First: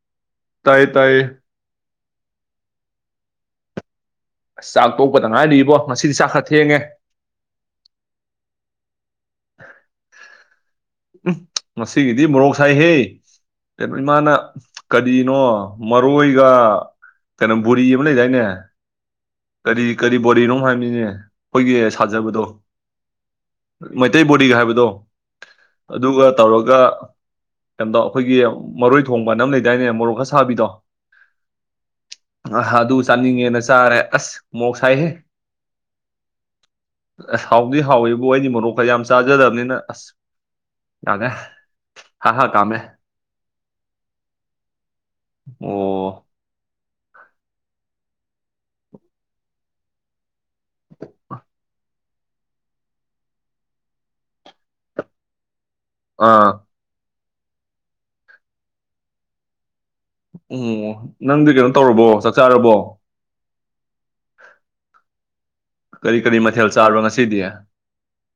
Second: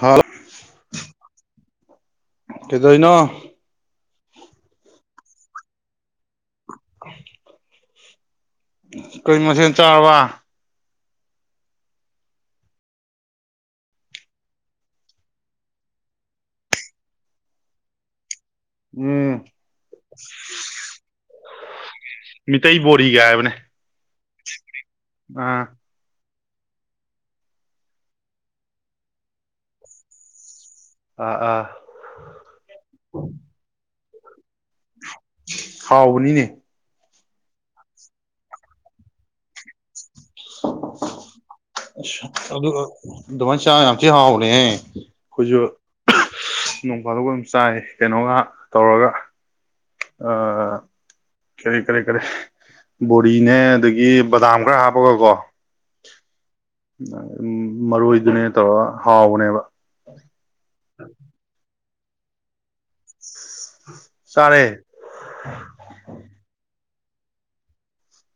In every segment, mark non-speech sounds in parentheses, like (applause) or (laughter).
ꯍꯥꯥꯎ ꯇꯥꯏꯌꯦ ꯇꯥꯏꯌꯦ ꯀꯩꯗꯩꯩ ꯅꯣ ꯑꯁ ꯆꯥꯛ ꯇꯣꯛꯄ ꯇ ꯉꯥꯏꯔꯤꯕꯣ ꯉꯁꯤꯗꯤ ꯆꯥꯛ ꯈꯔ ꯊꯦꯡꯉꯦ (inaudible) ꯀꯩ ꯃꯊꯦꯜ ꯆꯥꯔꯕ ꯎꯝ ꯉꯁꯤꯒꯤꯗꯤ ꯃꯣꯔꯣꯛ ꯁꯥꯏꯍꯦ ꯀꯩꯅꯣ ꯏꯃꯥꯅ ꯀꯔꯤꯅꯣ ꯃꯔꯣꯏꯒ ꯀꯩꯅꯣ ꯕꯣꯔꯤ ꯑꯃ ꯂꯩꯗꯥꯏꯅꯦ ꯎꯝ ꯀꯔꯤ ꯀꯔꯤ ꯕꯣꯔꯤꯅꯣꯝ ꯍꯥꯏꯕꯅꯤꯅꯦ ꯑꯩꯈꯣꯏꯒꯤ ꯁꯥꯖꯕꯗ ꯃꯤꯇꯩꯕꯣꯔꯤꯒ ꯃꯩꯇꯩ ꯕꯣꯔꯤ ꯍꯥꯏꯕꯗꯣ ꯑꯥ ꯑꯗꯨꯒ ꯇꯧꯔꯒ ꯑꯩꯈꯣꯏꯒꯤ ꯃꯔꯣꯏ ꯊꯣꯡꯕꯅ ꯑꯝ ꯂꯩꯗꯥꯏꯅꯦ ꯃꯣꯔꯣꯛꯈ ꯁꯥꯕꯤꯗꯣ ꯑꯥ ꯑꯥ ꯑ ꯑꯗꯨ ꯆꯥꯅꯤꯡꯉꯦꯅ ꯆꯥꯔꯦ ꯑꯁ ꯃꯣꯔꯣꯛ ꯁꯥꯏꯍꯦ ꯍꯥꯎꯕꯅꯤꯅꯦ ꯑꯁ ꯍꯥꯎꯗꯤ ꯍꯥꯎꯋꯦꯕꯨ ꯑꯩꯗꯤ ꯃꯣꯔꯣꯛꯀ ꯌꯥꯝ ꯆꯥꯖꯗꯕꯅꯤꯅ ꯑꯁ ꯌꯥꯗ꯭ꯔ‌ꯦ ꯑꯁ ꯑꯗꯨꯒ ꯑꯗꯨꯃꯥꯏꯅ ꯆꯥ ꯌꯥꯝ ꯊꯤ ꯍꯥꯎꯕꯅꯦꯍꯦ ꯑꯩꯈꯣꯏꯁꯨ ꯑꯣ ꯅꯣꯡꯐꯥꯗꫭꯛ ꯑꯗꯨꯝ ꯆꯥꯏ ꯀꯩꯅꯣꯒ ꯇꯧꯔꯒ ꯀꯔꯤ ꯀꯔꯤ ꯀꯔꯤ ꯕꯣꯔꯤꯅꯦ ꯑꯗꯒꯤ ꯕꯗꯥꯝ ꯈꯔ ꯍꯥꯞꯄꯒꯀꯣ ꯑꯥ ꯃꯔꯣꯏꯗꯨꯅꯦ ꯇꯧꯔꯒ ꯍꯥꯎꯕꯅꯦꯕ ꯎꯝ ꯅꯪꯗꯤ ꯀꯩꯅꯣ ꯇꯧꯔꯕꯣ ꯆꯥꯛ ꯆꯥꯔꯕꯣ ꯆꯥꯔꯦ ꯀꯔꯤ ꯀꯔꯤ ꯃꯊꯦꯜ ꯆꯥꯔꯕ ꯉꯁꯤꯗꯤ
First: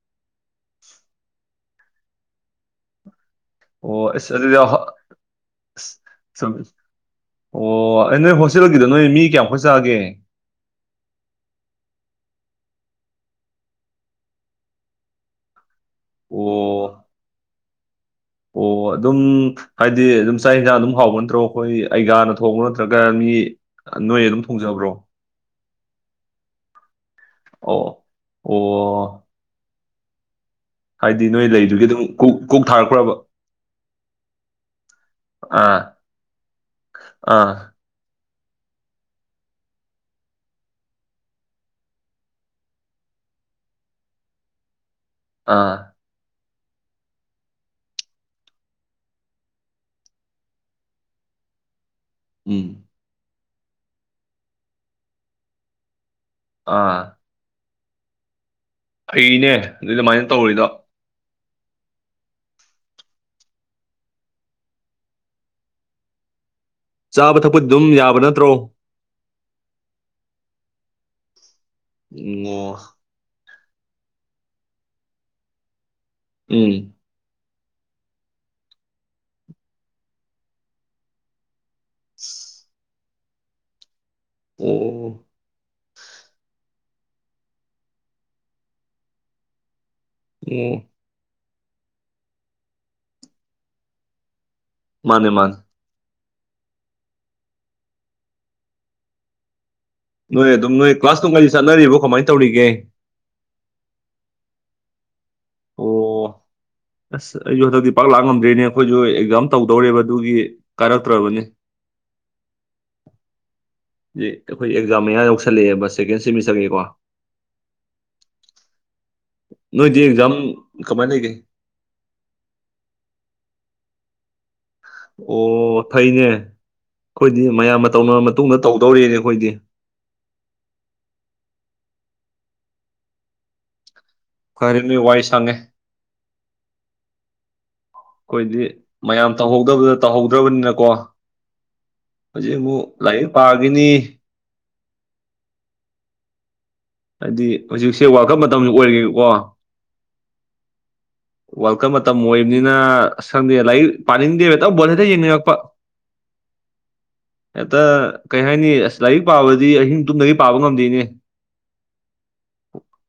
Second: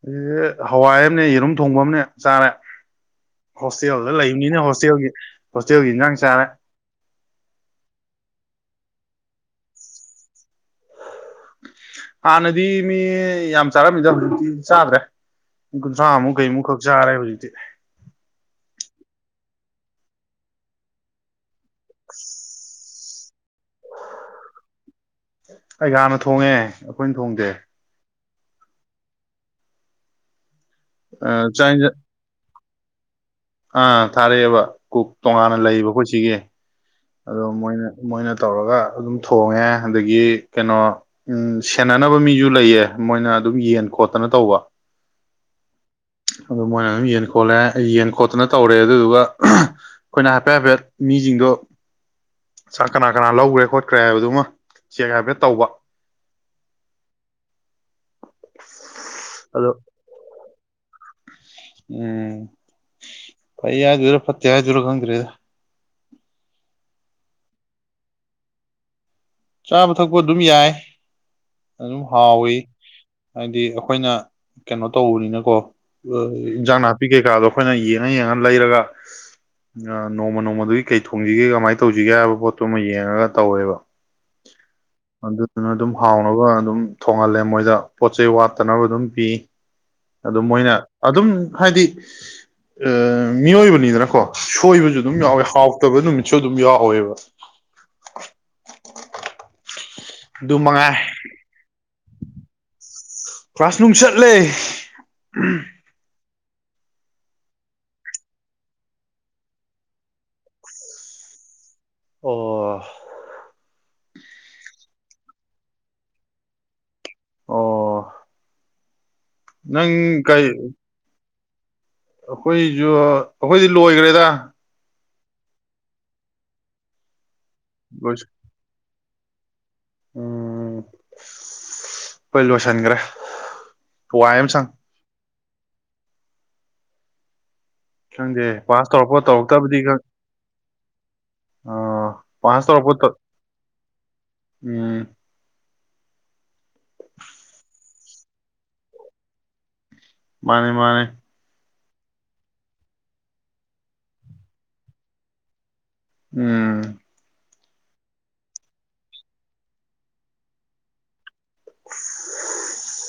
ꯑꯦ ꯍꯋꯥꯏ ꯑꯃꯅꯦ ꯌꯦꯔꯨꯝ ꯊꯣꯡꯕ ꯑꯃꯅꯦ ꯆꯥꯔꯦ ꯑꯣ ꯍꯣꯁꯇꯦꯜꯗ ꯑꯁ ꯑꯗꯨꯗꯤ ꯂꯩꯕꯅꯤꯅ ꯍ- ꯍꯣꯁꯇꯦꯜꯒꯤ ꯍꯣꯁꯇꯦꯜꯒꯤ ꯑꯁ ꯏꯟꯖꯥꯡ ꯆꯥꯔꯦ ꯁꯨꯝ ꯑꯣ ꯑꯩ ꯅꯣꯏ ꯍꯣꯁꯇꯦꯜꯒꯤꯗ ꯅꯣꯏ ꯃꯤ ꯀꯌꯥꯃꯨꯛꯀ ꯆꯥꯒꯦ ꯍꯥꯟꯅꯗꯤ ꯃꯤ ꯌꯥꯝ ꯆꯥꯔꯝꯃꯤꯗ ꯍꯧꯖꯤꯛꯇꯤ ꯆꯥꯗ꯭ꯔꯦ ꯃꯤ ꯀꯨꯟꯊ꯭ꯔꯥꯃꯨꯛ ꯑꯣ ꯀꯩꯃꯨꯛ ꯈꯛ ꯆꯥꯔꯦ ꯍꯧꯖꯤꯛꯇꯤ ꯑꯣ ꯑꯗꯨꯝ ꯍꯥꯏꯗꯤ ꯑꯗꯨꯝ ꯆꯥꯛ ꯏꯟꯁꯥꯡ ꯑꯗꯨꯝ ꯍꯥꯎꯕ ꯅꯠꯇ꯭ꯔꯣ ꯑꯩꯈꯣꯏ ꯑꯩꯒꯌꯥ ꯅ ꯊꯣꯡꯕ ꯅꯣ ꯅꯠꯇ꯭ꯔꯒ ꯃꯤ ꯅꯣꯏ ꯑꯗꯨꯝ ꯊꯣꯡꯖꯕ꯭ꯔꯣ ꯑꯩꯒꯤꯌꯥ ꯅ ꯊꯣꯡꯉꯦ ꯑꯩꯈꯣꯏꯅ ꯊꯣꯡꯗꯦ ꯑꯣ ꯑꯣ ꯍꯥꯏꯗꯤ ꯅꯣꯏ ꯆꯥꯛ ꯂꯩꯗꯨꯒꯤ ꯌꯦꯟꯁꯥꯡ ꯑꯗꯨꯝ ꯀꯨꯛ ꯀꯨꯛ ꯊꯔꯛꯄꯔ꯭ꯕ ꯑꯥ ꯊꯥꯔꯛꯑꯦꯕ ꯀꯨꯛ ꯇꯣꯉꯥꯟꯅ ꯑꯥ ꯂꯩꯕ ꯑꯩꯈꯣꯏ ꯁꯤꯒꯤ ꯑꯗꯣ ꯑꯥ ꯃꯣꯏꯅ ꯃꯣꯏꯅ ꯇꯧꯔꯒ ꯑꯗꯨꯝ ꯊꯣꯡꯉꯦ ꯑꯗꯒꯤ ꯀꯩꯅꯣ ꯎꯝ ꯁꯦꯟꯅꯅꯕ ꯃꯤꯁꯨ ꯂꯩꯌꯦ ꯃꯣꯏꯅ ꯑꯗꯨꯝ ꯌꯦꯟ ꯈꯣꯠꯇꯅ ꯇꯧꯕ ꯑꯥ ꯑꯗꯨ ꯃꯣꯏꯅ ꯑꯗꯨꯝ ꯌꯦꯟ ꯈꯣꯠꯂꯦ ꯌꯦꯟ ꯈꯣꯠꯇꯅ ꯇꯧꯔꯦ ꯑꯗꯨꯗꯨꯒ ꯑꯩꯈꯣꯏꯅ ꯍꯥꯏꯐꯦꯠ ꯍꯥꯏꯐꯦꯠ ꯃꯤꯁꯤꯡꯗꯣ ꯎꯝ ꯆꯥꯛ ꯀꯅꯥ ꯀꯅꯥ ꯂꯧꯈ꯭ꯔꯦ ꯈꯣꯠꯈ꯭ꯔꯦ ꯍꯥꯏꯕꯗꯨꯃ ꯆꯦꯛ ꯍꯥꯏꯐꯦꯠ ꯇꯧꯕ ꯑꯥ ꯐꯥꯅꯦ ꯑꯗꯣ ꯑꯗꯨꯏ ꯑꯗꯨꯃꯥꯏꯅ ꯇꯧꯔꯤꯗꯣ ꯎꯝ ꯐꯩ ꯍꯥꯏꯗꫭꯏꯔ ꯐꯠꯇ‌ꯦ ꯍꯥꯏꯗꫭꯏꯔ ꯈꯪꯗ꯭ꯔ‌ꯦꯗ ꯆꯥꯕ ꯊꯛꯄꯗꯤ ꯑꯗꯨꯝ ꯌꯥꯕ ꯅꯠꯇ꯭ꯔꯣ ꯆꯥꯕ ꯊꯛꯄ ꯑꯗꯨꯝ ꯌꯥꯏ ꯑꯗꯨꯝ ꯍꯥꯎꯋꯤ ꯎꯝ ꯍꯥꯏꯗꯤ ꯑꯩꯈꯣꯏꯅ ꯀꯩꯅꯣ ꯇꯧꯕꯅꯤꯅꯀꯣ ꯏꯟꯖꯥꯡ ꯎꯝ ꯅꯥꯄꯤ ꯄꯤ ꯀꯩꯀꯥꯗꯣ ꯑꯩꯈꯣꯏꯅ ꯌꯦꯡꯉ ꯌꯦꯡꯉ ꯂꯩꯔꯒ ꯅꯣꯡꯃ ꯅꯣꯡꯃꯗꯨꯒꯤ ꯀꯩ ꯊꯣꯡꯁꯤꯒꯦ ꯀꯃꯥꯏꯅ ꯇꯧꯁꯤꯒꯦ ꯍꯥꯏꯕ ꯄꯣꯠꯇꯨ ꯑꯃ ꯌꯦꯡꯉꯒ ꯇꯧꯋꯦꯕ ꯑꯣ ꯑꯗꯨꯅ ꯑꯗꯨꯝ ꯍꯥꯎꯅꯕ ꯑꯗꯨꯝ ꯊꯣꯡꯍꯜꯂꯦ ꯃꯣꯏꯗ ꯄꯣꯠ ꯆꯩ ꯋꯥꯠꯇꯅꯕ ꯑꯗꯨꯝ ꯄꯤ ꯑꯗꯨ ꯃꯣꯏꯅ ꯑꯣ ꯑꯗꯨꯝ ꯍꯥꯏꯗꯤ ꯑꯥꯟꯃꯤꯑꯣꯏꯕꯅꯤꯗꯅꯀꯣ ꯁꯣꯏꯕꯁꯨ ꯑꯗꯨꯝ ꯃꯥꯅꯦ ꯌꯥꯎꯋꯦ ꯃꯥꯅꯦ ꯍꯥꯎꯇꯕ ꯅꯨꯃꯤꯠꯁꯨ ꯑꯗꯨꯝ ꯌꯥꯎꯋꯦꯕ ꯅꯣꯏ ꯑꯗꯨ ꯑꯗꯨꯝ ꯅꯣꯏ ꯃꯉꯥꯏ ꯀ꯭ꯂꯥꯁ ꯅꯨꯡꯒꯗꯤ ꯆꯠꯅꯔꯤꯕꯣ ꯀꯃꯥꯏꯅ ꯇꯧꯔꯤꯒꯦ ꯀ꯭ꯂꯥꯁꯅꯨꯡ ꯆꯠꯂꯦ ꯑꯣ ꯑꯁ ꯑꯩꯁꯨ ꯍꯟꯗꯛꯇꯤ ꯄꯥꯛ ꯂꯥꯛ ꯉꯝꯗ꯭ꯔꯦꯅꯦ ꯑꯩꯈꯣꯏꯁꯨ ꯑꯦꯛꯖꯥꯝ ꯇꯧꯗꯧꯔꯦꯕ ꯑꯗꯨꯒꯤ ꯀꯥꯏꯔꯛꯇ꯭ꯔꯕꯅꯤ ꯑꯣ ꯑꯩꯈꯣꯏ ꯑꯦꯛꯖꯥꯝ ꯃꯌꯥ ꯌꯧꯁꯜꯂꯛꯑꯦꯕ ꯁꯦꯀꯦꯟ ꯁꯦꯃꯤꯁꯇꯔꯒꯤꯀꯣ ꯑꯣ ꯅꯪ ꯅꯣꯏꯗꯤ ꯑꯦꯛꯖꯥꯝ ꯀꯩ ꯀꯃꯥꯏꯅ ꯂꯩꯒꯦ ꯑꯩꯈꯣꯏꯁꯨ ꯑꯩꯈꯣꯏꯗꯤ ꯂꯣꯏꯈ꯭ꯔꯦꯗ ꯑꯣ ꯐꯩꯅꯦ ꯑꯩꯈꯣꯏꯗꯤ ꯃꯌꯥꯝꯅ ꯇꯧꯅꯔ ꯂꯣꯏꯁ ꯃꯇꯨꯡꯗ ꯇꯧꯗꯧꯔꯤꯦꯅꯦ ꯑꯩꯈꯣꯏꯗꯤ ꯎꯝ ꯑꯈꫭꯏ ꯂꯣꯏꯁꯤꯟꯈ꯭ꯔꯦ ꯋꯥꯏ ꯑꯃ ꯁꯪꯉꯤ ꯅꯪꯗꯤ ꯋꯥꯏ ꯁꯪꯉꯦ (unintelligible) ꯈꯪꯗꯦ ꯑꯩꯈꯣꯏꯗꯤ ꯄꯥꯁ ꯇꯧꯔꯛꯄ ꯃꯌꯥꯝ ꯇꯧꯔꯛꯇꯕꯗꯤ ꯇꯧꯍꯧꯗꯕꯗ ꯈꯪ ꯇꯧꯍꯧꯗ꯭ꯔꯕꯅꯤꯅꯀꯣ ꯍꯧꯖꯤꯛ ꯄꯥꯁ ꯑꯃꯨꯛ ꯇꯧꯔꯛꯄ ꯂꯥꯏꯔꯤꯛ ꯄꯥꯒꯤꯅꯤ ꯎꯝ ꯍꯥꯏꯗꯤ ꯍꯧꯖꯤꯛꯁꯦ ꯋꯥꯀꯠ ꯃꯇꯝꯁꯨ ꯑꯣꯏꯦꯀꯣ ꯃꯥꯅꯦ ꯃꯥꯅꯦ ꯋꯦꯜꯀꯝ ꯃꯇꯝ ꯑꯣꯏꯕꯅꯤꯅ ꯁꯪꯗꯦ ꯂꯥꯏꯔꯤꯛ ꯄꯥꯅꯤꯡꯗꯦ ꯍꯦꯇꯪ ꯕꯣꯜ ꯍꯦꯛꯇ ꯌꯦꯡꯅꯤꯡꯔꯛꯄ ꯎꯝ ꯍꯦꯛꯇ ꯀꯩ ꯍꯥꯏꯅꯤ ꯑꯁ ꯂꯥꯏꯔꯤꯛ ꯄꯥꯕꯗꯤ ꯑꯍꯤꯡ ꯇꯨꯝꯗꯒꯤ ꯄꯥꯕ ꯉꯝꯗꯣꯏꯅꯦ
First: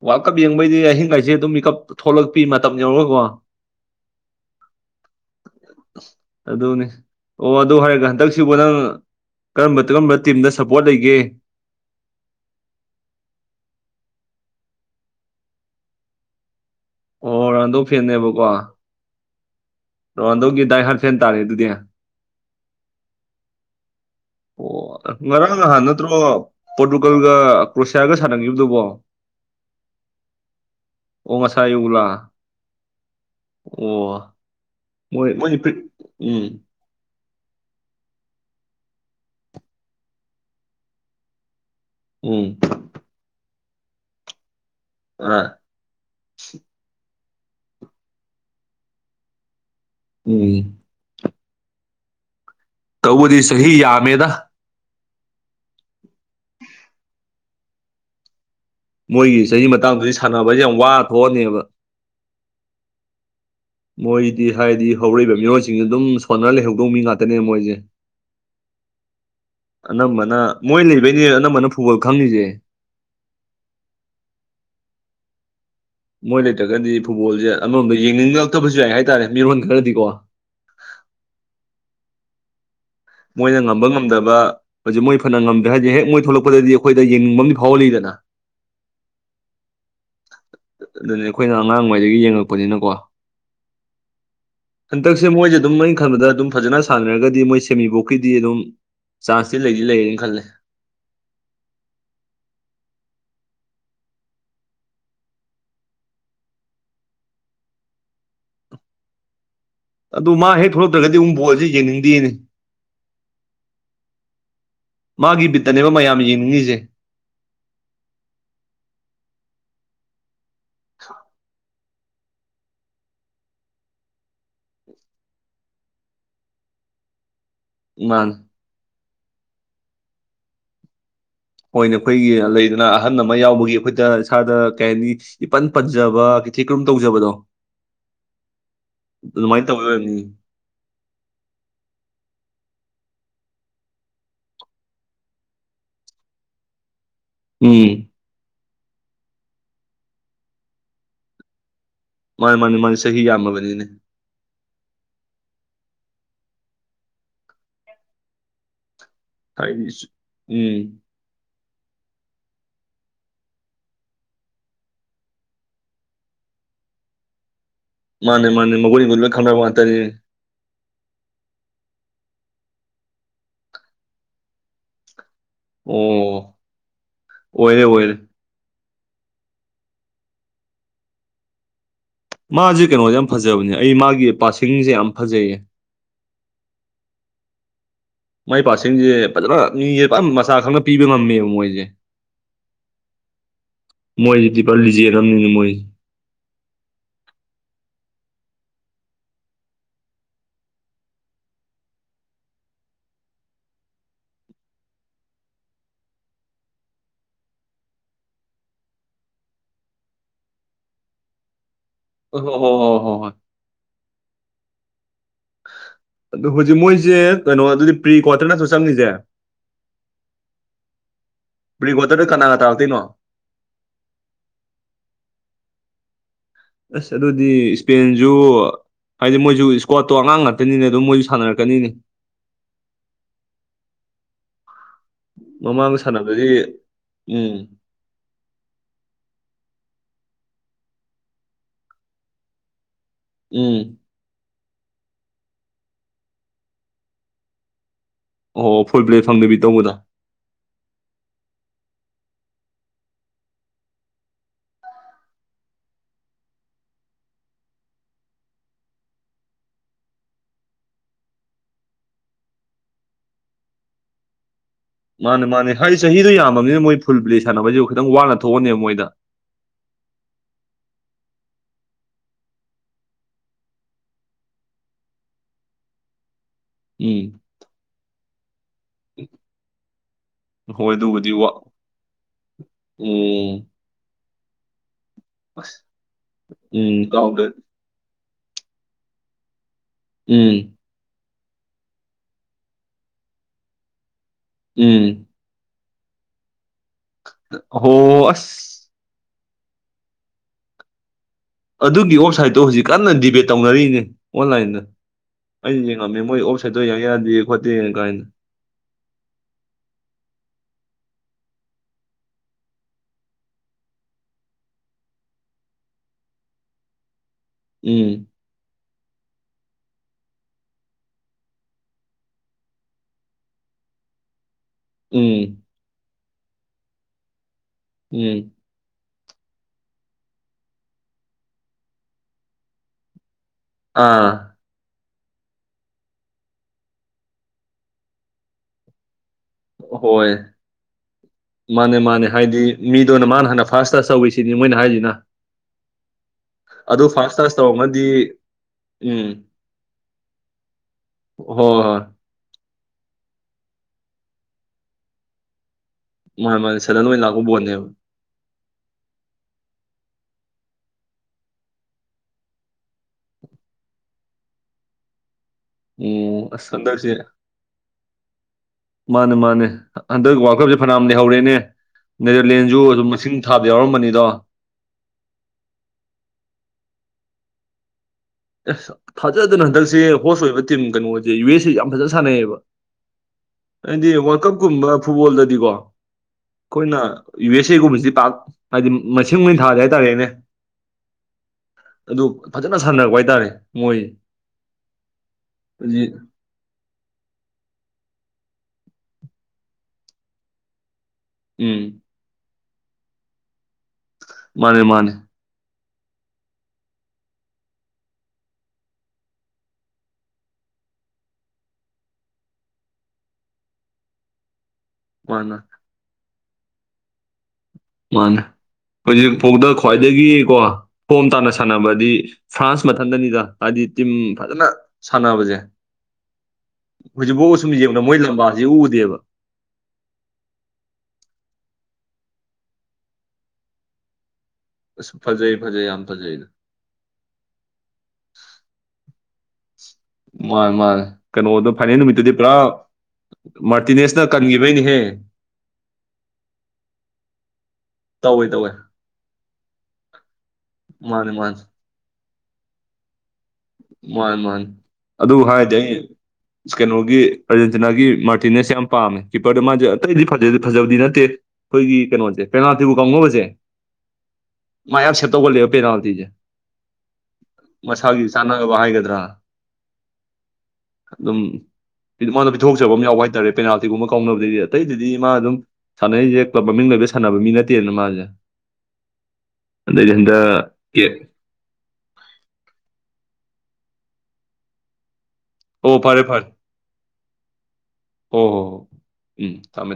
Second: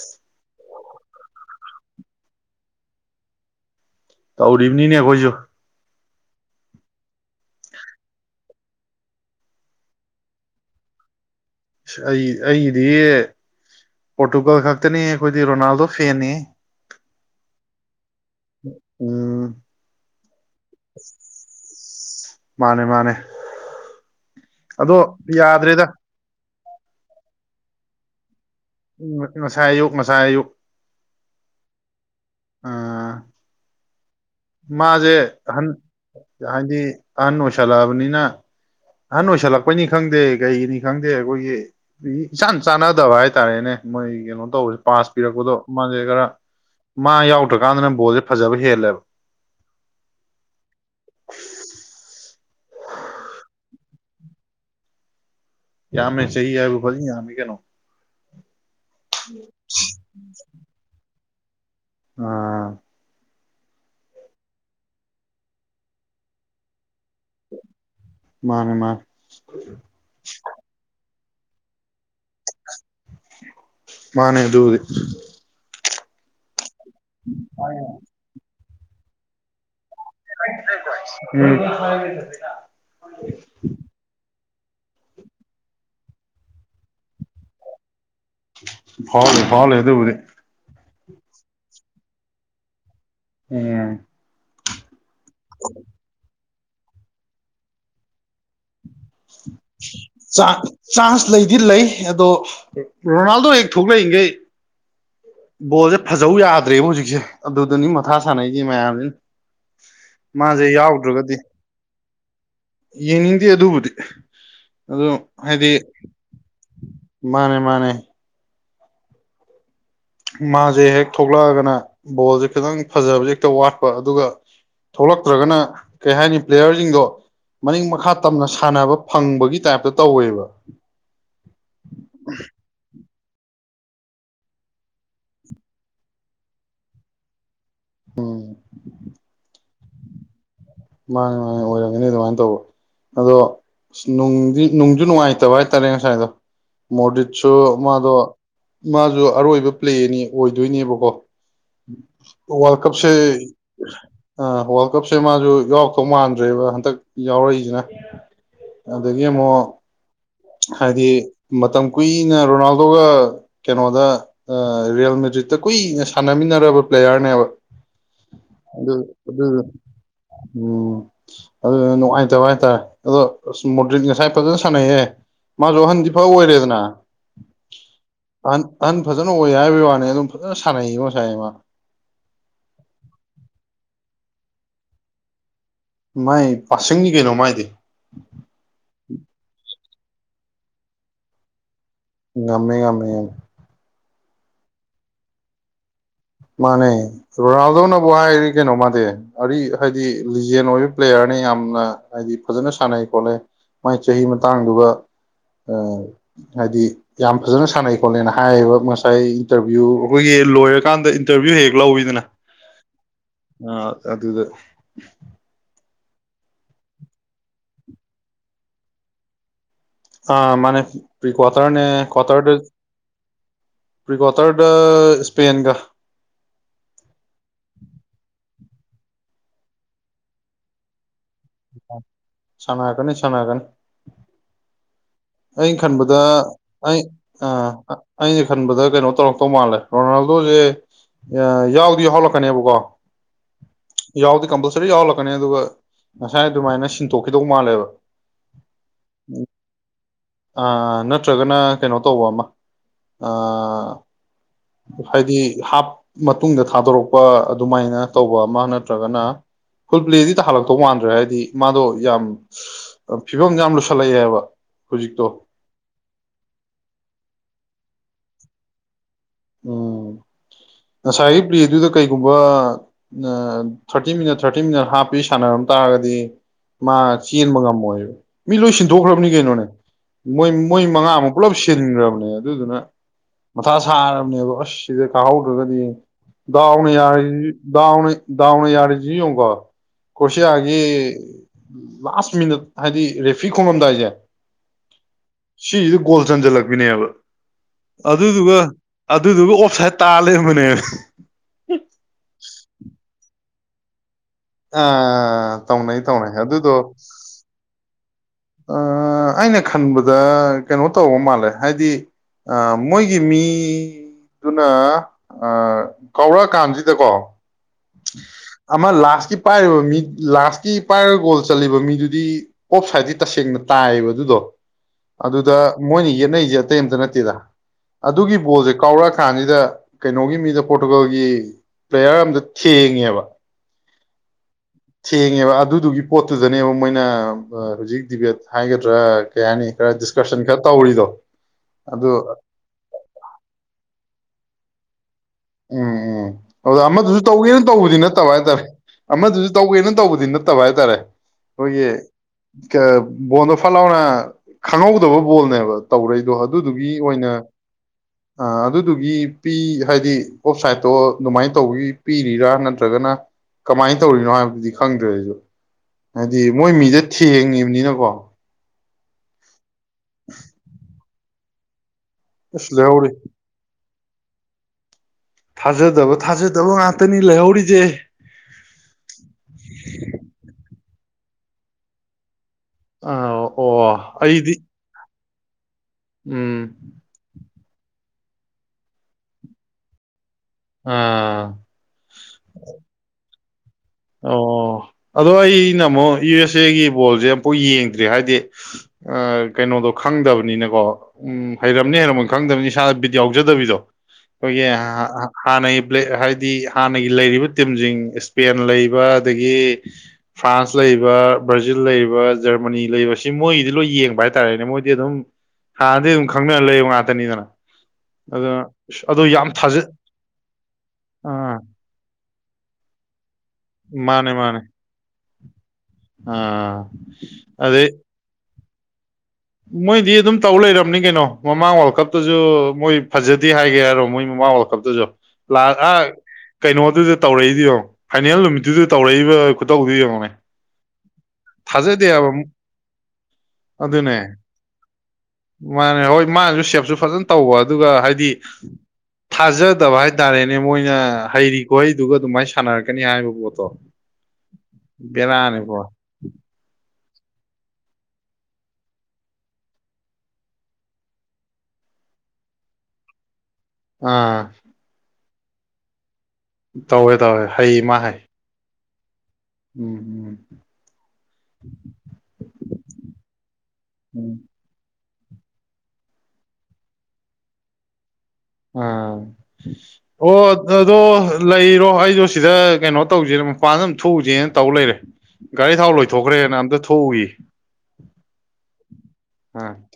ꯋꯥꯔꯜ ꯀꯞ ꯌꯦꯡꯕꯩꯗꯤ ꯑꯍꯤꯡꯒꯥꯏꯁꯦ ꯑꯗꯨꯝ ꯃꯤꯀꯞ ꯊꯣꯛꯂꯛꯄꯤ ꯃꯇꯝ ꯍꯒ ꯋꯥ ꯇꯧꯔꯤꯕꯅꯤꯅꯦ ꯑꯩꯈꯣꯏꯁꯨ ꯑꯗꯨꯅꯤ ꯑꯣ ꯑꯗꯨ ꯍꯥꯏꯔꯒ ꯍꯟꯗꯛꯁꯤꯕꯨ ꯅꯪ ꯀꯔꯝꯕ ꯀꯔꯝꯕ ꯇꯤꯝꯗ ꯁꯞꯄꯣꯔꯠ ꯂꯩꯒꯦ ꯑꯩ ꯑꯩꯒꯤꯗꯤ ꯄꯣꯔꯇꯨꯒꯥꯜ ꯈꯛꯇꯅꯤ ꯑꯩꯈꯣꯏꯗꯤ ꯔꯣꯅꯥꯜꯗꯣ ꯐꯦꯟꯅꯤ ꯑꯣ ꯔꯥꯟꯗꯧ ꯐꯦꯟꯅꯦꯕꯀꯣ ꯎꯝ ꯔꯣꯍꯥꯟꯗꯧꯒꯤ ꯗꯥꯏ ꯍꯥꯔꯐꯦꯟ ꯇꯥꯔꯦ ꯑꯗꯨꯗꯤ ꯃꯥꯅꯦ ꯃꯥꯅꯦ ꯑꯣ ꯑꯗꯣ ꯉꯔꯥꯡ ꯅꯍꯥꯟ ꯌꯥꯗ꯭ꯔꯦꯗ ꯅꯠꯇ꯭ꯔꯣ ꯄꯣꯔꯇꯨꯒꯜꯒ ꯀ꯭ꯔꯣꯁꯤꯌꯥꯒ ꯁꯥꯟꯅꯈꯤꯕꯗꯨꯕꯣ ꯎꯝ ꯃꯁꯥ ꯑꯌꯨꯛ ꯉꯁꯥ ꯑꯌꯨꯛ ꯑꯣ ꯉꯁꯥꯏꯂꯥ ꯑꯣ ꯃꯥꯁꯦ ꯃꯣꯏ ꯃꯣꯏ ꯑꯍꯟ ꯄ꯭ꯔꯤ- ꯎꯝ ꯍꯥꯏꯗꯤ ꯑꯍꯟ ꯑꯣꯏꯁꯜꯂꯛꯑꯕꯅꯤꯅ ꯑꯍꯟ ꯑꯣꯏꯁꯜꯂꯛꯄꯅꯤ ꯈꯪꯗꯦ ꯀꯩꯅꯤ ꯈꯪꯗꯦ ꯑꯩꯈꯣꯏꯒꯤ ꯏ ꯎꯝ ꯆꯥꯟꯅꯗꯕ ꯍꯥꯏꯇꯥꯔꯦꯅꯦ ꯃꯣꯏ ꯀꯩꯅꯣ ꯇꯧꯕꯁꯦ ꯄꯥꯁ ꯄꯤꯔꯛꯄꯗꯣ ꯑꯥ ꯃꯥꯁꯦ ꯈꯔ ꯃꯥ ꯌꯥꯎꯗ꯭ꯔꯀꯥꯟꯗꯅ ꯕꯣꯜꯁꯦ ꯐꯖꯕ ꯍꯦꯜꯂꯦꯕ ꯎꯝ ꯍ (unintelligible) ꯇꯧꯗꯤ ꯆꯍꯤꯍꯤ ꯌꯥꯃꯦꯗ ꯀ ꯑꯃ ꯆ ꯆꯍꯤ ꯍꯥꯏꯕꯨ ꯐꯣꯅꯤ ꯍꯥꯃꯤ ꯀꯩꯅꯣ ꯃꯣꯏꯒꯤ ꯆꯍꯤ ꯃꯇꯥꯡꯗꯨꯗꯤ ꯁꯥꯟꯅꯕꯁꯦ ꯌꯥꯝ ꯋꯥꯅ ꯊꯣꯛꯑꯅꯦꯕ ꯎꯝ ꯃꯣꯏꯗꯤ ꯍꯥꯏꯗꯤ ꯍꯧꯔꯛꯏꯕ ꯃꯤꯑꯣꯏꯁꯤꯡꯁꯤ ꯑꯗꯨꯝ ꯁꯣꯟꯅꯔ ꯂꯩꯍꯧꯗꯧꯕ ꯃꯤ ꯉꯥꯛꯇꯅꯦ ꯃꯣꯏꯁꯦ ꯃꯥꯅꯦ ꯃꯥꯅꯦ ꯑꯅꯝꯕꯅ ꯃꯣꯏ ꯂꯩꯕꯩꯅꯦ ꯑꯅꯝꯕꯅ ꯐꯨꯠꯕꯣꯜ ꯈꯪꯉꯁꯦ ꯃꯥꯅꯦ ꯑꯗꯨꯗꯤ ꯃꯣꯏ ꯂꯩꯇ꯭ꯔꯒꯗꯤ ꯐꯨꯠꯕꯣꯜꯁꯦ ꯑꯃꯔꯣꯝꯗ ꯌꯦꯡꯅꯤꯡꯂꯛꯇꯕꯁꯨ ꯌꯥꯏ ꯍꯥꯏꯇꯥꯔꯦ ꯃꯤꯔꯣꯟ ꯈꯔꯗꯤꯀꯣ ꯎꯝ ꯃꯣꯏꯅ ꯉꯝꯕ ꯉꯝꯗꯕ ꯃꯁꯤ ꯃꯣꯏ ꯐꯅ ꯉꯝꯗ꯭ꯔꯦ ꯍꯥꯏꯁꯦ ꯍꯦꯛ ꯃꯣꯏ ꯊꯣꯛꯂꯛꯄꯗꯗꯤ ꯑꯩꯈꯣꯏꯗ ꯌꯦꯡꯅꯤꯡꯕ ꯑꯃꯗꯤ ꯐꯥꯎꯍꯜꯂꯤꯗꯅ ꯐꯥꯎꯜꯦ ꯐꯥꯎ ꯂꯩ ꯑꯗꯨ ꯑꯗꯨꯕꯨꯗꯤ ꯑꯗꯨꯅꯦ ꯑꯩꯈꯣꯏꯅ ꯑꯉꯥꯡꯉꯩꯗꯒꯤ ꯌꯦꯡꯉꯛꯄꯅꯤꯅꯀꯣ ꯑꯦ ꯍꯟꯗꯛꯁꯦ ꯃꯣꯏꯁꯦ ꯑꯗꯨꯝ ꯑꯩꯅ ꯈꯟꯕꯗ ꯑꯗꯨꯝ ꯐꯖꯅ ꯁꯥꯟꯅꯔꯒꯗꯤ ꯃꯣꯏ ꯁꯦꯃꯤꯕꯣꯛꯀꯤꯗꯤ ꯑꯗꯨꯝ ꯆꯥꯟꯁꯇꯤ ꯂꯩꯗꯤ ꯂꯩꯔꯦꯅ ꯈꯜꯂꯦ ꯆꯥꯛ ꯆꯥꯟꯁ ꯂꯩꯗꯤ ꯂꯩ ꯑꯗꯣ ꯔꯣꯅꯥꯜꯗꯣ ꯍꯦꯛ ꯊꯣꯛꯂꯛꯏꯈꯩ ꯕꯣꯜꯁꯦ ꯐꯖꯧ ꯌꯥꯗ꯭ꯔꯦꯕ ꯍꯧꯖꯤꯛꯁꯦ ꯑꯗꯨꯗꯨꯅꯤ ꯃꯊꯥ ꯁꯥꯟꯅꯩꯁ ꯃꯌꯥꯝꯁꯤꯅ ꯑꯗꯨ ꯃꯥ ꯃꯥꯁꯦ ꯍꯦꯛ ꯊꯣꯛꯂꯛꯇ꯭ꯔꯒꯗꯤ ꯌꯥꯎꯗ꯭ꯔꯒꯗꯤ ꯑꯃꯨꯛ ꯕꯣꯜ ꯑꯁꯤ ꯌꯦꯡꯅꯤꯡꯗꯦꯅꯤ ꯌꯦꯡꯅꯤꯡꯗꯦ ꯑꯗꯨꯕꯨꯗꯤ ꯑꯗꯨ ꯃꯥꯒꯤ ꯍꯥꯏꯗꯤ ꯕꯤꯠꯇꯅꯦꯕ ꯃꯌꯥꯝ ꯌꯦꯡꯅꯤꯡꯉꯤꯁꯦ ꯃꯥꯅꯦ ꯃꯥꯅꯦ ꯃꯥꯁꯦ ꯍꯦꯛ ꯊꯣꯛꯂꯛꯑꯒꯅ ꯕꯣꯜꯁꯦ ꯈꯤꯇꯪ ꯐꯖꯕꯁꯦ ꯍꯦꯛꯇ ꯋꯥꯠꯄ ꯑꯗꯨꯒ ꯊꯣꯛꯂꯛꯇ꯭ꯔꯒꯅ ꯀꯩ ꯍꯥꯏꯅꯤ ꯄ꯭ꯂꯦꯌꯔꯁꯤꯡꯗꯣ ꯃꯅꯤꯡ ꯃꯈꯥ ꯃꯥꯅꯦ ꯇꯝꯅ ꯁꯥꯟꯅꯕ ꯐꯪꯕꯒꯤ ꯇꯥꯏꯞꯇ ꯇꯧꯋꯦꯕ ꯑꯣꯏꯅ ꯑꯩꯈꯣꯏꯒꯤ ꯂꯩꯗꯅ ꯑꯍꯟ ꯑꯃ ꯌꯥꯎꯕꯒꯤ ꯑꯩꯈꯣꯏꯗ ꯏꯁꯥꯗ ꯀꯩ ꯍꯥꯏꯅꯤ ꯏꯄꯟ ꯄꯟꯖꯕ ꯀꯩꯊꯤ ꯀꯔꯨꯝ ꯇꯧꯖꯕꯗꯣ ꯎꯝ ꯑꯗꯨꯃꯥꯏꯅ ꯇꯧꯋꯔꯅꯤ ꯃꯥꯅꯤ ꯃꯥꯅꯦ ꯑꯣꯏꯔꯝꯒꯅꯤ ꯑꯗꯨꯃꯥꯏꯅ ꯇꯧꯕ ꯑꯗꯣ ꯑꯁ ꯅꯨꯡꯗꯤ ꯅꯨꯡꯁꯨ ꯅꯨꯡꯉꯥꯏꯇꯕ ꯍꯥꯏꯇꯥꯔꯦ ꯉꯁꯥꯏꯗꯣ ꯃꯣꯗꯤꯠꯁꯨꯣ ꯎꯝ ꯃꯥꯗꯣ ꯃꯥꯁꯨ ꯑꯔꯣꯏꯕ ꯄ꯭ꯂꯦꯅꯤ ꯑꯣꯏꯗꯣꯏꯅꯦꯕꯀꯣ ꯃꯥꯅꯦ ꯃꯥꯅꯦ ꯋꯥꯔꯜꯗ ꯃꯥꯅꯦ ꯀꯞꯁ ꯆꯍꯤ ꯌꯥꯝꯃꯕꯅꯤꯅꯦ ꯑ ꯋꯥꯔꯜ ꯀꯞꯁꯦ ꯃꯥꯁꯨ ꯌꯥꯎꯔꯛꯇꯧ ꯃꯥꯟꯗ꯭ꯔꯦꯕ ꯍꯟꯇꯛ ꯌꯥꯎꯔꯛꯏꯁꯤꯅ ꯑꯗꯒꯤ ꯑꯃꯨꯛ ꯍꯥꯏꯗꯤ ꯁ- ꯎꯝ ꯍꯥꯏꯗꯤ ꯃꯇꯝ ꯀꯨꯏꯅ ꯔꯣꯅꯥꯜꯗꯣꯒ ꯀꯩꯅꯣꯗ ꯔꯤꯌꯦꯜ ꯃꯦꯔꯤꯠꯇ ꯀꯨꯏꯅ ꯁꯥꯟꯅꯃꯤꯟꯅꯔꯕ ꯄ꯭ꯂꯦꯌꯥꯔꯅꯦꯕ ꯃꯥꯅꯦ ꯃꯥꯅꯦ ꯃꯒꯣꯏꯅꯤꯗꯨ ꯂꯣꯏ ꯈꯪꯔꯕ ꯉꯥꯛꯇꯅꯤ ꯑꯣꯝ ꯑꯗꯨꯅ ꯅꯨꯡꯉꯥꯏꯇꯕ ꯍꯥꯏꯇꯥꯔꯦ ꯑꯗꯣ ꯑ ꯃꯨꯔꯗꯔꯤꯠ ꯉꯁꯥꯏ ꯐꯖꯅ ꯁꯥꯟꯅꯩꯑꯌꯦꯦ ꯃꯥꯁꯨ ꯑꯣ ꯑꯍꯟꯗꯤ ꯐꯥꯎ ꯑꯣꯏꯔꯦꯗꯅ ꯑꯣꯏꯔꯦ ꯑꯣꯏꯔꯦ ꯑꯍꯟ ꯑꯍꯟ ꯐꯖꯅ ꯑꯣꯏ ꯍꯥꯏꯕꯒꯤ ꯋꯥꯅꯤ ꯑꯗꯨꯝ ꯐꯖꯅ ꯁꯥꯟꯅꯩꯌꯦ ꯉꯁꯥꯏꯃ ꯃꯥꯁꯦ ꯀꯩꯅꯣꯁꯦ ꯌꯥꯝ ꯐꯖꯕꯅꯦ ꯑꯩ ꯃꯥꯒꯤ ꯄꯥꯔꯁꯤꯡꯁꯦ ꯌꯥꯝ ꯐꯖꯩꯌꯦ ꯃꯥꯏ ꯄꯥꯁꯪꯒꯤ ꯀꯩꯅꯣ ꯃꯥꯏꯗꯤ ꯃꯥꯏ ꯄꯥꯛꯁꯤꯡꯁꯦ ꯐꯖꯅ ꯃꯤꯄ ꯃꯆꯥ ꯈꯪꯅ ꯄꯤꯕ ꯉꯝꯃꯦꯕ ꯃꯣꯏꯁꯦ ꯉꯃꯦ ꯉꯃꯦ ꯃꯣꯏꯁꯤꯗꯤ ꯄꯜꯂꯤꯖꯦꯜꯂꯝꯅꯤꯅ ꯃꯣꯏ ꯃꯥꯅꯦ ꯔꯣꯅꯥꯜꯗꯧꯅꯕꯨ ꯍꯥꯏꯔꯤ ꯀꯩꯅꯣ ꯃꯥꯗꯤ ꯑꯔꯤ ꯍꯥꯏꯗꯤ ꯂꯤꯖꯦꯟ ꯑꯣꯏꯕ ꯄ꯭ꯂꯦꯌꯥꯔꯅꯤ ꯌꯥꯝꯅ ꯍꯥꯏꯗꯤ ꯐꯖꯅ ꯁꯥꯟꯅꯩ ꯈꯣꯠꯂꯦ ꯃꯥꯏ ꯆꯍꯤ ꯃꯇꯥꯡꯗꯨꯒ ꯍꯥꯏꯗꯤ ꯌꯥꯝ ꯐꯖꯅ ꯁꯥꯟꯅꯩ ꯈꯣꯠꯂꯅ ꯍꯥꯏꯌꯦꯕ ꯉꯁꯥꯏ ꯏꯟꯇꯔꯚꯤꯌꯨ ꯑꯩꯈꯣꯏꯒꯤ ꯂꯣꯏꯔꯀꯥꯟꯗ ꯏꯟꯔꯚꯤꯌ ꯍꯦꯛ ꯂꯧꯕꯤꯗꯅ ꯍ ꯍꯣ ꯍ ꯍꯣ ꯍꯣꯏ ꯑ ꯑꯗꯨꯗꯗ ꯑꯗꯨ ꯍꯧꯖꯤꯛ ꯃꯣꯏꯁꯦ ꯀꯩꯅꯣ ꯑꯗꯨꯗꯤ ꯄ꯭ꯔꯤ ꯀ꯭ꯋꯥꯇꯔꯅꯁꯨ ꯆꯪꯉꯤꯁꯦ ꯑ ꯃ ꯀꯇꯔꯅꯦ ꯄ꯭ꯔꯤ ꯀ꯭ꯋꯥꯇꯔꯗ ꯀꯇꯔꯗ ꯀꯅꯥꯒ ꯇꯥꯔꯛꯇꯣꯏꯅꯣ ꯄ꯭ꯔꯤꯀ꯭ꯋꯥꯇꯔꯗ ꯁ꯭ꯄꯦꯟꯒ ꯑꯁ ꯑꯗꯨꯗꯤ ꯏꯁꯄꯦꯟꯁꯨ ꯍꯥꯏꯗꯤ ꯃꯣꯏꯁꯨ ꯏꯁꯀꯣꯠꯇꯣ ꯑꯉꯥꯡ ꯉꯥꯛꯇꯅꯤꯅꯦ ꯑꯗꯨꯝ ꯃꯣꯏꯁꯨ ꯁꯥꯟꯅꯔꯛꯀꯅꯤꯅꯦ ꯁꯅꯒꯅꯤ ꯁꯅꯒꯅꯤ ꯑꯩꯅ ꯃꯃꯥꯡꯗ ꯈꯟꯕꯗ ꯁꯥꯟꯅꯕꯗꯗꯤ ꯑꯩ ꯑ ꯎꯝ ꯑꯩꯅ ꯈꯟꯕꯗ ꯀꯩꯅꯣ ꯇꯧꯔꯛꯇꯧ ꯃꯥꯜꯂꯦ ꯔꯣꯅꯥꯜꯗꯣꯁꯦ ꯌꯥꯎꯗꯤ ꯌꯥꯔꯂꯛꯀꯅꯦꯕꯀꯣ ꯎꯝ ꯌꯥꯎꯗꯦ ꯀꯝꯄꯜꯁꯔꯤ ꯌꯥꯎꯍꯜꯂꯛꯀꯅꯤ ꯑꯗꯨꯒ ꯉꯁꯥꯏ ꯑꯗꯨꯃꯥꯏꯅ ꯁꯤꯟꯇꯣꯛꯈꯤꯗꯧ ꯃꯥꯜꯂꯦꯕ ꯑꯣ ꯑꯣ ꯐꯨꯜꯕ꯭ꯂꯦ ꯐꯪꯗꯕꯤ ꯇꯧꯕꯗ ꯅꯠꯇ꯭ꯔꯒꯅ ꯀꯩꯅꯣ ꯇꯧꯕ ꯑꯃ ꯍꯥꯏꯗꯤ ꯍꯥꯞ ꯃꯇꯨꯡꯗ ꯊꯥꯗꯣꯔꯛꯄ ꯑꯗꯨꯃꯥꯏꯅ ꯇꯧꯕ ꯑꯃ ꯅꯠꯇ꯭ꯔꯒꯅ ꯐꯨꯜ ꯄ꯭ꯂꯦꯗꯤ ꯇꯥꯍꯜꯂꯛꯇꯧ ꯃꯥꯟꯗ꯭ꯔꯦ ꯍꯥꯏꯗꯤ ꯃꯥꯗꯣ ꯌꯥꯝ ꯐꯤꯕꯝ ꯌꯥꯝ ꯂꯨꯁꯜꯂꯛꯑꯦꯕ ꯍꯧꯖꯤꯛꯇꯣ ꯃꯥꯅꯦ ꯃꯥꯅꯦ ꯍꯥꯏꯗꯤ ꯆꯍꯤꯗꯣ ꯌꯥꯝꯃꯕꯅꯤꯅ ꯃꯣꯏ ꯐꯨꯜ ꯕꯦꯖ ꯁꯥꯟꯅꯕꯁꯤꯁꯨ ꯈꯤꯇꯪ ꯋꯥꯅ ꯊꯣꯛꯑꯅꯦꯕ ꯃꯣꯏꯗ ꯎꯝ ꯉꯁꯥꯏꯒꯤ ꯄ꯭ꯂꯦꯗꯨꯗ ꯀꯩꯒꯨꯝꯕ ꯊꯥꯔꯇꯤ ꯃꯤꯅꯠ ꯊꯥꯔꯇꯤ ꯃꯤꯅꯠ ꯍꯥꯞꯄꯤ ꯁꯥꯟꯅꯔꯝ ꯇꯥꯔꯒꯗꯤ ꯃꯥ ꯎꯝ ꯆꯦꯟꯕ ꯉꯝꯃꯣꯏꯕ ꯃꯤ ꯂꯣꯏ ꯁꯤꯟꯗꯣꯛꯈ꯭ꯔꯕꯅꯤ ꯀꯩꯅꯣꯅꯦ ꯏ ꯃꯣꯏ ꯍꯣꯏ ꯃꯉꯥ ꯑꯗꯨꯕꯨꯗꯤ ꯑꯃꯨꯛ ꯋꯥ ꯄꯨꯂꯞ ꯁꯤꯟꯈ꯭ꯔꯕꯅꯦ ꯑꯗꯨꯗꯨꯅ ꯎꯝ ꯃꯊ ꯊꯥꯔꯕꯅꯦꯕꯣ ꯑꯁ ꯁꯤꯗ ꯑꯁ ꯀꯥꯍꯧꯗ꯭ꯔꯒꯗꯤ ꯗꯥꯎꯅ ꯎꯝ ꯌꯥꯔꯤꯁꯤ ꯀꯥꯎꯗ ꯗꯎꯅ ꯗꯎꯅ ꯌꯥꯔ ꯆ ꯍꯧꯒ ꯈꯨꯁ ꯎꯝ ꯍꯥꯏꯒꯤ ꯂꯥꯁ ꯃꯤꯅꯠ ꯍꯥꯏꯗꯤ ꯔꯦꯐ꯭ꯤ ꯈꯣꯡꯉꯝꯗꯥꯏꯁꯦ ꯎꯝ ꯁꯤꯁꯤ ꯒꯣꯜ ꯆꯟꯖꯜꯂꯛꯄꯅꯦꯕ ꯍꯣ ꯑꯗꯨꯗꯨꯒ ꯑꯁ ꯑꯗꯨꯗꯨꯕꯨ ꯑꯣꯐ ꯁꯥꯏꯠ ꯇꯥ ꯂꯩꯕꯅꯦ ꯑꯗꯨꯒꯤ ꯑꯣꯞꯁꯥꯏꯠꯇꯣ ꯍꯧꯖꯤꯛ ꯀꯟꯅ ꯗꯤꯕꯦꯠ ꯇꯧꯅꯔꯤꯅꯦ ꯑꯣꯟꯂꯥꯏꯟꯗ ꯑ ꯑꯩꯁ ꯇꯧꯅꯩ ꯌꯦꯡꯉꯝꯃꯦ ꯇꯧꯅꯩ ꯃꯣꯏ ꯑꯣꯞꯁꯥꯏꯗꯠꯇꯡ ꯑꯗꯨꯗꯣ ꯌꯥꯗꯦ ꯈꯣꯠꯇꯦ ꯀꯥꯏꯅ ꯑ ꯑꯩꯅ ꯈꯟꯕꯗ ꯀꯩꯅꯣ ꯇꯧꯕ ꯃꯥꯜꯂꯦ ꯍꯥꯏꯗꯤ ꯃꯣꯏꯒꯤ ꯃꯤ ꯑꯗꯨꯅ ꯀꯧꯔꯛꯑꯀꯥꯟꯁꯤꯗꯀꯣ ꯎ ꯑꯃ ꯂꯥꯁꯀꯤ ꯄꯥꯏꯔꯤꯕ ꯃꯤ ꯂꯥꯁꯀꯤ ꯄꯥꯏꯔꯒ ꯒꯣꯜ ꯆꯜꯂꯤꯕ ꯃꯤꯗꯨꯗꯤ ꯑꯣꯞ ꯁꯥꯏꯗꯗꯤ ꯇꯁꯦꯡꯅ ꯇꯥꯏꯌꯦꯕ ꯑꯗꯨꯗꯣ ꯑꯗꯨꯗ ꯎꯝ ꯃꯣꯏꯅ ꯌꯦꯠꯅꯩꯁꯦ ꯑꯇꯩ ꯑꯝꯇ ꯅꯠꯇꯦꯗ ꯑꯗꯨꯒꯤ ꯎꯝ ꯕꯣꯜꯁꯦ ꯀꯥꯎꯔ ꯀꯥꯟꯁꯤꯗ ꯀꯩꯅꯣꯒꯤ ꯃꯤꯗ ꯄꯣꯔꯇꯨꯒꯜꯒꯤ ꯄ꯭ꯂꯦꯌꯥꯔ ꯑꯝꯗ ꯍꯦꯡꯉꯦꯕ ꯑꯥ ꯊꯦꯡꯉꯦꯕ ꯑꯗꯨꯗꯨꯒꯤ ꯄꯣꯠꯇꯨꯗꯅꯦꯕ ꯃꯣꯏꯅ ꯍꯧꯖꯤꯛ ꯗꯤꯕꯦꯠ ꯍꯥꯏꯒꯗ꯭ꯔꯥ ꯀꯩ ꯍꯥꯏꯅꯤ ꯈꯔ ꯍꯣꯏ ꯗꯤꯁꯀꯁꯟ ꯈꯔ ꯇꯧꯔꯤꯗꯣ ꯑꯗꯨ ꯃꯤꯗꯣꯅ ꯃꯥꯅ ꯍꯥꯟꯅ ꯐꯥꯔꯥꯁ ꯇꯁ ꯇꯧꯤꯁꯤꯅꯤ ꯃꯣꯏꯅ ꯍꯥꯏꯔꯤꯁꯤꯅ ꯎꯝ ꯎꯝ ꯑꯗꯨꯗ ꯑꯗꯨ ꯑꯃꯗꯨꯁꯨ ꯐꯥꯔꯁ ꯇꯁ ꯇꯧꯒꯦꯅ ꯇꯧꯕꯗꯤ ꯇꯧꯔꯝꯃꯗꯤ ꯅꯠꯇꯕ ꯍꯥꯏꯇꯥꯔꯦ ꯎꯝ ꯑꯃꯗꯨꯁꯨ ꯇꯧꯒꯦꯅ ꯇꯧꯕꯗꯤ ꯅꯠꯇꯕ ꯍꯥꯏꯇꯥꯔꯦ ꯍꯣ ꯍꯣꯏ ꯑꯩꯈꯣꯏꯒꯤ ꯕꯣꯜꯗꯣ ꯐꯠ ꯂꯥꯎꯅ ꯈꯪꯍꯧꯗꯕ ꯕꯣꯜꯅꯦꯕ ꯇꯧꯔꯩꯗꯣ ꯃꯥꯅꯦ ꯃꯥꯅꯦ ꯑꯗꯨꯗꯨꯒꯤ ꯁꯗꯟ ꯑꯣꯏꯅ ꯂꯥꯛꯄ ꯕꯣꯟꯅꯦꯕ ꯑꯗꯨꯗꯨꯒꯤ ꯄꯤ ꯍꯥꯏꯗꯤ ꯋꯞꯁꯥꯏꯠꯇꯣ ꯑꯗꯨꯃꯥꯏꯅ ꯇꯧꯕ ꯄꯤꯔꯤꯔꯥ ꯅꯠꯇ꯭ꯔꯒꯅ ꯀꯃꯥꯏꯅ ꯇꯧꯔꯤꯅꯣ ꯍꯥꯏꯕꯗꯨꯗꯤ ꯈꯪꯗ꯭ꯔꯁꯨ ꯍꯥꯏꯗꯤ ꯎꯝ ꯑꯁ ꯃꯣꯏ ꯃꯤꯗ ꯍꯟꯗꯛꯁꯦ ꯊꯦꯡꯉꯤꯕꯅꯤꯅꯀꯣ ꯃꯥꯅꯦ ꯃꯥꯅꯦ ꯍꯟꯗꯛ ꯋꯥꯔꯜ ꯀꯞꯁꯦ ꯐꯅꯌꯥꯝꯗꯤ ꯍꯧꯔꯛꯦꯅꯦ ꯑꯁ ꯅꯦꯗꯔꯂꯦꯟꯁꯨ ꯑꯗꯨꯝ ꯂꯩꯍꯧꯔꯤ ꯃꯁꯤꯡ ꯊꯥꯕ ꯌꯥꯎꯔꯝꯕꯅꯤꯗꯣ ꯊꯥꯖꯗꯕ ꯊꯥꯖꯗꯕ ꯉꯥꯛꯇꯅꯤ ꯂꯩꯍꯧꯔꯤꯁꯦ ꯑꯦ ꯐꯥꯖꯗꯅ ꯍꯟꯗꯛꯁꯦ ꯍꯣꯁ ꯑꯣꯏꯕ ꯇꯤꯝ ꯀꯩꯅꯣꯁꯦ ꯌꯨ ꯑꯦꯁ ꯁꯤ ꯌꯥꯝ ꯐꯖꯅ ꯁꯥꯟꯅꯩꯑꯕ ꯑꯥ ꯑꯣ ꯍꯥꯏꯗꯤ ꯋꯥꯔꯜ ꯑꯩꯗꯤ ꯀꯞꯀꯨꯝꯕ ꯐꯨꯠꯕꯣꯜꯗꯗꯤꯀꯣ ꯎꯝ ꯑꯩꯈꯣꯏꯅ ꯌꯨ ꯑꯦꯁ ꯑꯦꯒꯨꯝꯕꯁꯤꯗꯤ ꯄꯥꯛ ꯍꯥꯏꯗꯤ ꯃꯁꯤꯡ ꯃ ꯊꯥꯗꯦ ꯍꯥꯏꯇꯥꯔꯦꯅꯦ ꯑꯥ (unintelligible) (inaudible) ꯑꯗꯨ ꯐꯖꯅ ꯁꯥꯟꯅꯔꯛꯄ ꯍꯥꯏꯇꯥꯔꯦ ꯃꯣꯏ ꯑꯣ ꯑꯗꯣ ꯑꯩ ꯅꯃꯣ ꯍꯧꯖꯤꯛ ꯌꯨ ꯑꯦꯁ ꯁꯤꯦꯒꯤ ꯕꯣꯜꯁꯦ ꯑꯃꯐꯥꯎ ꯌꯦꯡꯗ꯭ꯔꯤ ꯍꯥꯏꯗꯤ ꯑ ꯀꯩꯅꯣꯗꯣ ꯈꯪꯗꯕꯅꯤꯅꯀꯣ ꯎꯝ ꯍꯩꯔꯝꯅꯤ ꯍꯩꯔꯝꯃꯣꯏ ꯈꯪꯗꯕꯅꯤ ꯏꯁꯥꯗ ꯕꯤꯠ ꯌꯥꯎꯖꯗꯕꯤꯗꯣ ꯃꯥꯅꯦ ꯃꯥꯅꯦ ꯑꯩꯈꯣꯏꯒꯤ ꯍꯥꯟꯅꯒꯤ꯭ꯂ ꯍꯥꯏꯗꯤ ꯍꯥꯟꯅꯒꯤ ꯂꯩꯔꯤꯕ ꯇꯤꯝꯁꯤꯡ ꯏꯁꯄꯦꯟ ꯂꯩꯕ ꯑꯗꯒꯤ ꯐ꯭ꯔꯥꯟꯁ ꯂꯩꯕ ꯕ꯭ꯔꯥꯖꯤꯜ ꯂꯩꯔꯤꯕ ꯖꯔꯃꯅꯤ ꯂꯩꯕ ꯁꯤ ꯃꯣꯏꯒꯤꯗꯤ ꯂꯣꯏ ꯌꯦꯡꯕ ꯍꯥꯏꯦ ꯍꯥꯏꯇꯥꯔꯦꯅꯦ ꯃꯣꯏꯗꯤ ꯑꯗꯨꯝ ꯃꯥꯅꯦ ꯍꯥꯟꯅꯗꯤ ꯑꯗꯨꯝ ꯈꯪꯅꯔ ꯂꯩꯕ ꯉꯥꯛꯇꯅꯤꯗꯅ ꯃꯥꯅꯦ ꯑꯗꯨꯅ ꯑꯁ ꯑꯗꯨ ꯌꯥꯝ ꯍꯧꯖꯤꯛꯐꯥꯎꯗ ꯊꯥꯖ ꯈ꯭ꯋꯥꯏꯗꯒꯤꯀꯣ ꯐꯣꯝ ꯇꯥꯅ ꯑꯥ ꯁꯥꯟꯅꯕꯗꯤ ꯐ꯭ꯔꯥꯟꯁ ꯃꯊꯟꯗꯅꯤꯗ ꯍꯥꯏꯗꯤ ꯇꯤꯝ ꯃꯥꯅꯦ ꯃꯥꯅꯦ ꯐꯖꯅ ꯁꯥꯟꯅꯕꯁꯦ ꯑꯥ ꯍꯧꯖꯤꯛꯐꯥꯎ ꯁꯨꯝ ꯑꯗꯩ ꯌꯦꯡꯅ ꯃꯣꯏ ꯂꯝꯕꯥꯁꯤ ꯎꯗꯦꯕ ꯃꯣꯏꯗꯤ ꯑꯗꯨꯝ ꯇꯧ ꯂꯩꯔꯕꯅꯤ ꯀꯩꯅꯣ ꯃꯃꯥꯡ ꯋꯥꯔꯜ ꯀꯞꯇꯁꯨ ꯃꯣꯏ ꯐꯖꯗꯦ ꯍꯥꯏꯒꯦ ꯍꯥꯏꯔꯣ ꯃꯣꯏ ꯃꯃꯥ ꯋꯥꯔꯜ ꯀꯞꯇ ꯣ ꯑꯁ ꯐꯖꯩ ꯂ ꯐꯖꯩ ꯑꯥ ꯌꯥꯝ (unintelligible) ꯐꯖꯩꯗ (inaudible) ꯀꯩꯅꯣꯗꯨꯗ ꯇꯧꯔꯛꯏꯗꯤ ꯌꯦꯡꯉ ꯐꯥꯏꯅꯦꯜ ꯅꯨꯃꯤꯠꯇꯨꯗ ꯇꯧꯔꯛꯏꯕ ꯈꯨꯇꯧꯗꯨ ꯌꯦꯉꯣ ꯃꯥꯅꯤ ꯃꯥꯅꯤ ꯀꯩꯅꯣꯗ ꯐꯥꯏꯅꯦꯜ ꯍꯥꯏꯕ ꯅꯨꯃꯤꯠꯇꯨꯗꯤ ꯄꯨꯔꯥ ꯑꯗꯨꯅꯦ ꯃꯥꯔꯇꯤꯅꯦꯁꯅ ꯀꯟ ꯅꯤ ꯍ (unintelligible) (inaudible) ꯃꯥꯅꯦ ꯍꯣꯏ ꯃꯥꯅꯁꯨ ꯁꯦꯞꯁꯨ ꯐꯖꯅ ꯇꯧꯕ ꯑꯗꯨꯒ ꯍꯥꯏꯗꯤ ꯇꯧꯋꯦ ꯇꯧꯋꯦ ꯊꯥꯖꯗꯕ ꯍꯥꯏꯇꯥꯔꯦꯅꯦ ꯃꯣꯏꯅ ꯃꯥꯅꯦ ꯍꯩꯔꯤ ꯃꯥꯅꯦ ꯈꯣꯍꯩꯗꯨꯒ ꯑꯗꯨꯃꯥꯏꯅ ꯁꯥꯟꯅꯔꯛꯀꯅꯤ ꯍꯥꯏꯕ ꯄꯣꯠꯇꯣ ꯃꯥꯅꯤ ꯃꯥꯅꯤ ꯑꯗꯨ ꯍꯥꯏꯔꯗꯤ ꯕꯦꯔꯥꯅꯤꯀꯣ ꯑꯩ (inaudible) ꯏꯁ ꯀꯦꯩꯅꯣꯒꯤ ꯑꯥꯔꯖꯦꯟꯇꯤꯅꯥꯒꯤ ꯃꯥꯔꯇꯤꯅꯦꯁꯦ ꯌꯥꯝ ꯄꯥꯝꯃꯦ ꯀꯤꯄꯔꯗꯣ ꯃꯥꯁꯦ ꯑꯇꯩꯗꯤ ꯐꯖꯕꯗꯤ ꯅꯠꯇꯦ ꯑꯩꯈꯣꯏꯒꯤ ꯀꯩꯅꯣꯁꯦ ꯄꯦꯅꯥꯜꯇꯤꯕꯨ ꯀꯥꯎꯅꯕꯁꯦ ꯑꯥ (unintelligible) (inaudible) ꯃꯥꯥꯏꯔ ꯁꯦꯇꯣꯒꯣ ꯂꯦꯄꯤꯔꯗꯤꯖꯦ ꯇꯧꯋꯦ ꯇꯧꯋꯦ ꯍꯩ ꯃꯥ ꯍꯥꯏ (inaudible) ꯆꯅꯥꯒꯕ ꯍꯥꯏꯒꯗ꯭ꯔꯥ ꯎꯝ ꯎꯝ (unintelligible) (inaudible) ꯑꯗꯨꯝ ꯃꯥꯅ ꯄꯤꯊꯣꯛꯆꯕ ꯑꯃ ꯌꯥꯎꯕ ꯍꯥꯏꯇꯥꯔꯦ ꯄꯦꯅꯥꯜꯇꯤꯒꯨꯝꯕ ꯎꯝ ꯀꯥꯎꯅꯕꯗꯒꯤꯩꯗꯤ ꯑꯇꯩꯗꯨꯗꯤ ꯃꯥ ꯑꯗꯨꯝ ꯁꯥꯟꯅꯔꯤꯁꯦ ꯀ꯭ꯂꯕ ꯃꯃꯤꯡ ꯂꯩꯕ ꯁꯥꯟꯅꯕ ꯃꯤ ꯅꯠꯇꯦꯅ ꯃꯥꯁꯦ ꯑ ꯑꯗꯩꯗꯤ ꯑꯣ ꯍꯟꯗꯛ ꯑꯗꯨꯗꯣ ꯂꯩꯔꯣ ꯑꯩꯗꯣ ꯁꯤꯗ ꯀꯩꯅꯣ ꯇꯧꯁꯤꯦꯔ ꯃꯄꯥꯟꯗ ꯑꯃꯝ ꯊꯣꯛꯎꯁꯦꯅ ꯇꯧ ꯂꯩꯔꯦ ꯒꯥꯔꯤ ꯊꯥꯎ ꯑꯣ ꯐꯔꯦ ꯐꯔꯦ ꯂꯣꯏꯊꯣꯛꯈ꯭ꯔꯦꯅ ꯑꯝꯇ ꯊꯣꯛꯎꯏ ꯍꯣ ꯍꯣ ꯍꯣ ꯎꯝ ꯑꯥ ꯊꯝꯃꯦ